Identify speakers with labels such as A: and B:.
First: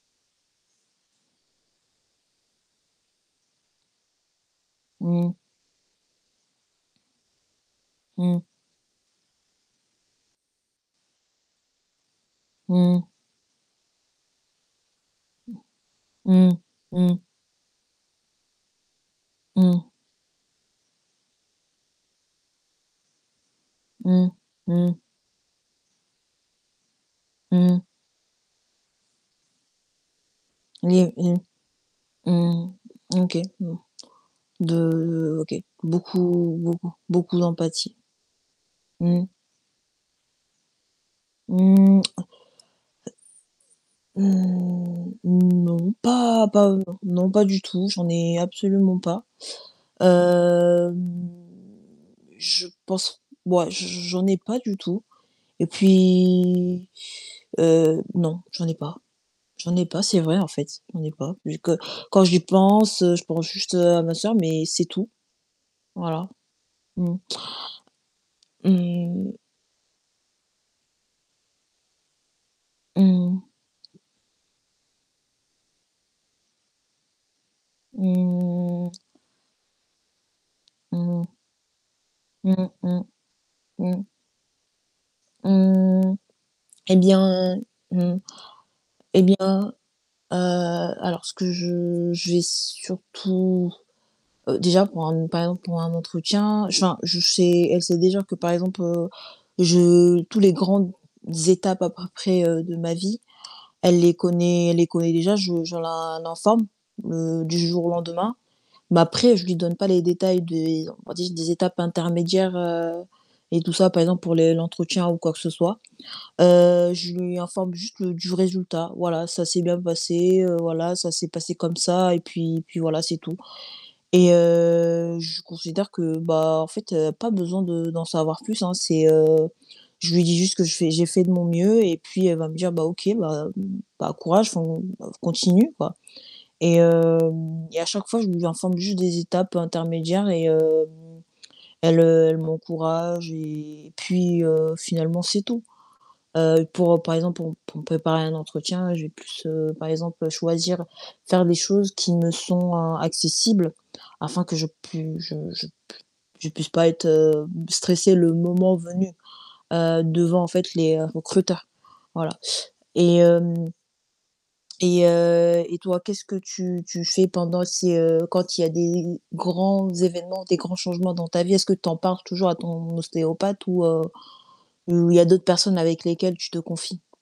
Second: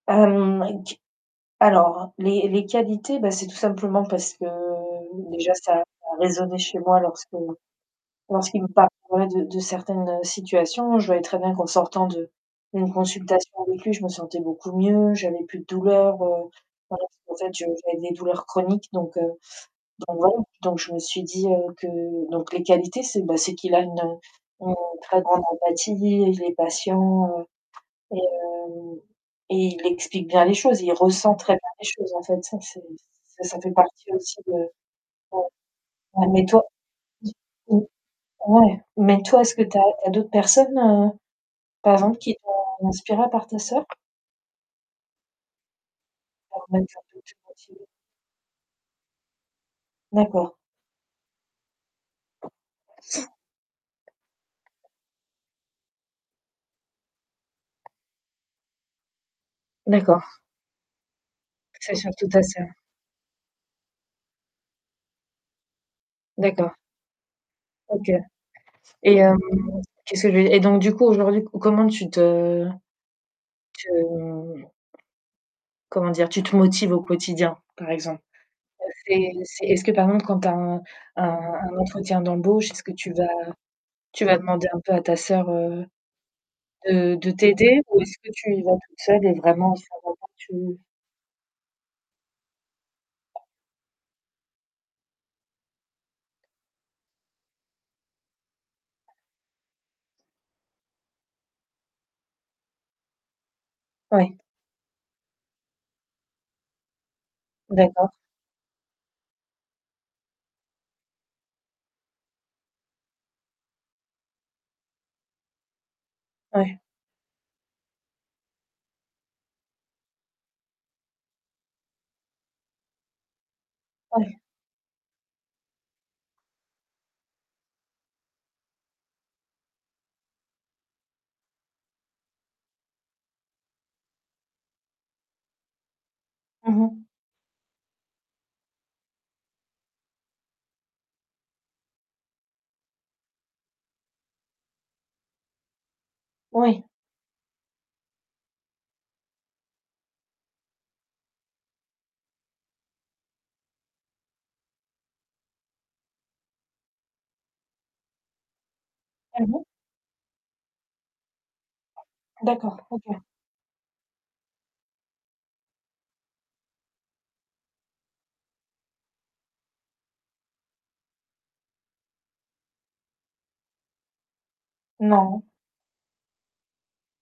A: Hem, avec du alors les les qualités bah, c'est tout simplement parce que, heu,
B: Mmh.
A: déjà ça a résonné chez moi lorsque
B: Mmh.
A: lorsqu'il me parlait de de certaines situations. Je voyais très bien qu'en sortant de d'une
B: Mmh mh.
A: consultation avec lui, je me sentais beaucoup mieux, j'avais plus de douleur, heu,
B: Mmh,
A: voilà.
B: mmh.
A: En fait je j'avais des douleurs chroniques donc heu,
B: Mmh.
A: donc voilà, donc je me suis dit, heu, que donc les qualités, c'est bah, c'est qu'il a une
B: Mmh,
A: une
B: mmh.
A: très grande empathie, [unintelligible] les patients, heu
B: Mmh.
A: et hem et il explique bien les choses,
B: [unintelligible]
A: il ressent
B: Mmh
A: très bien les choses, en fait, ça, c'est
B: mh. OK,
A: ça, ça fait
B: bon.
A: partie aussi de.
B: De
A: [unintelligible]
B: OK,
A: Ouais mais
B: beaucoup,
A: toi
B: beaucoup, beaucoup
A: [unintelligible]
B: d'empathie.
A: ouais. Mais
B: Mmh.
A: toi, est-ce que tu as tu as d'autres personnes, heu, par
B: Mmh.
A: exemple, qui t'ont inspirée à part ta soeur?
B: mmh non, pas
A: [unintelligible]
B: pas heu, non, non,
A: te
B: pas du
A: motiver.
B: tout, j'en ai absolument pas.
A: D'accord.
B: Hem, je pense ouais, j j'en ai pas du tout et puis, heu, non, j'en ai pas. J'en ai pas, c'est
A: D'accord.
B: vrai en fait, j'en ai pas vu que
A: C'est
B: quand
A: surtout
B: j'y
A: ta soeur?
B: pense, je pense juste à ma soeur, mais c'est tout. Voilà.
A: D'accord.
B: Mmh.
A: OK et
B: Mmh.
A: hem, qu'est-ce que je veux dire? Et donc du coup, aujourd'hui co comment tu te
B: Mmh mh.
A: tu hem, comment dire? Tu te motives au quotidien par exemple? Heu,
B: Mmh.
A: c'est c'est est-ce que, par exemple, quand tu as un
B: Mmh
A: un
B: mh.
A: un entretien
B: Mmh
A: d'embauche, est-ce
B: mh,
A: que
B: mmh.
A: tu vas
B: Mmh.
A: tu vas demander un peu à ta soeur, heu,
B: Mmh et
A: de de
B: bien
A: t'aider ou
B: mmh
A: est-ce que tu y vas toute
B: et
A: seule et
B: bien,
A: vraiment, il faut vraiment
B: heu,
A: que tu
B: alors ce que je je vais surtout, heu, déjà pour un par exemple pour un entretien, je enfin, je sais elle sait déjà que par exemple, heu, je tous les grandes étapes à peu près, heu, de ma vie, elle les
A: Ouais.
B: connaît elle les connaît déjà, je je l'in l'informe, heu, du jour au
A: D'accord.
B: lendemain. Mais après, je lui donne pas les détails des on va dire, des étapes intermédiaires, heu et tout ça. Par exemple pour les l'entretien ou quoi que ce soit.
A: Ouais.
B: Heu, je lui informe juste du résultat. Voilà, ça s'est bien passé, heu, voilà, ça s'est passé comme ça et puis et puis voilà, c'est tout et
A: Ouais.
B: heu, je considère que, bah en fait, pas besoin de d'en savoir plus, hein. C'est heu, je lui dis juste que je fais j'ai fait de mon mieux et puis elle va me dire: «Bah OK, bah bah courage, enfin, continue, quoi». Et
A: Mmh mh.
B: hem et à chaque fois, je lui informe juste des étapes intermédiaires et hem, elle, heu, elle m'encourage et puis, heu, finalement, c'est tout. Heu
A: Ouais.
B: pour par exemple, pour pour me préparer à un entretien, j'ai plus, heu, par exemple choisir faire des choses qui me sont accessibles afin que je pui je je p je puisse pas être stressée le moment venu,
A: Mmh mh.
B: heu, devant en fait les recruteurs. Voilà
A: D'accord,
B: et
A: OK.
B: hem et heu et toi, qu'est-ce que tu tu fais pendant si, heu, quand il y a des grands évènements, des grands changements dans ta vie, est-ce que tu en parles toujours à ton ostéopathe ou heu, ou il y a d'autres
A: Non.
B: personnes avec lesquelles tu te confies?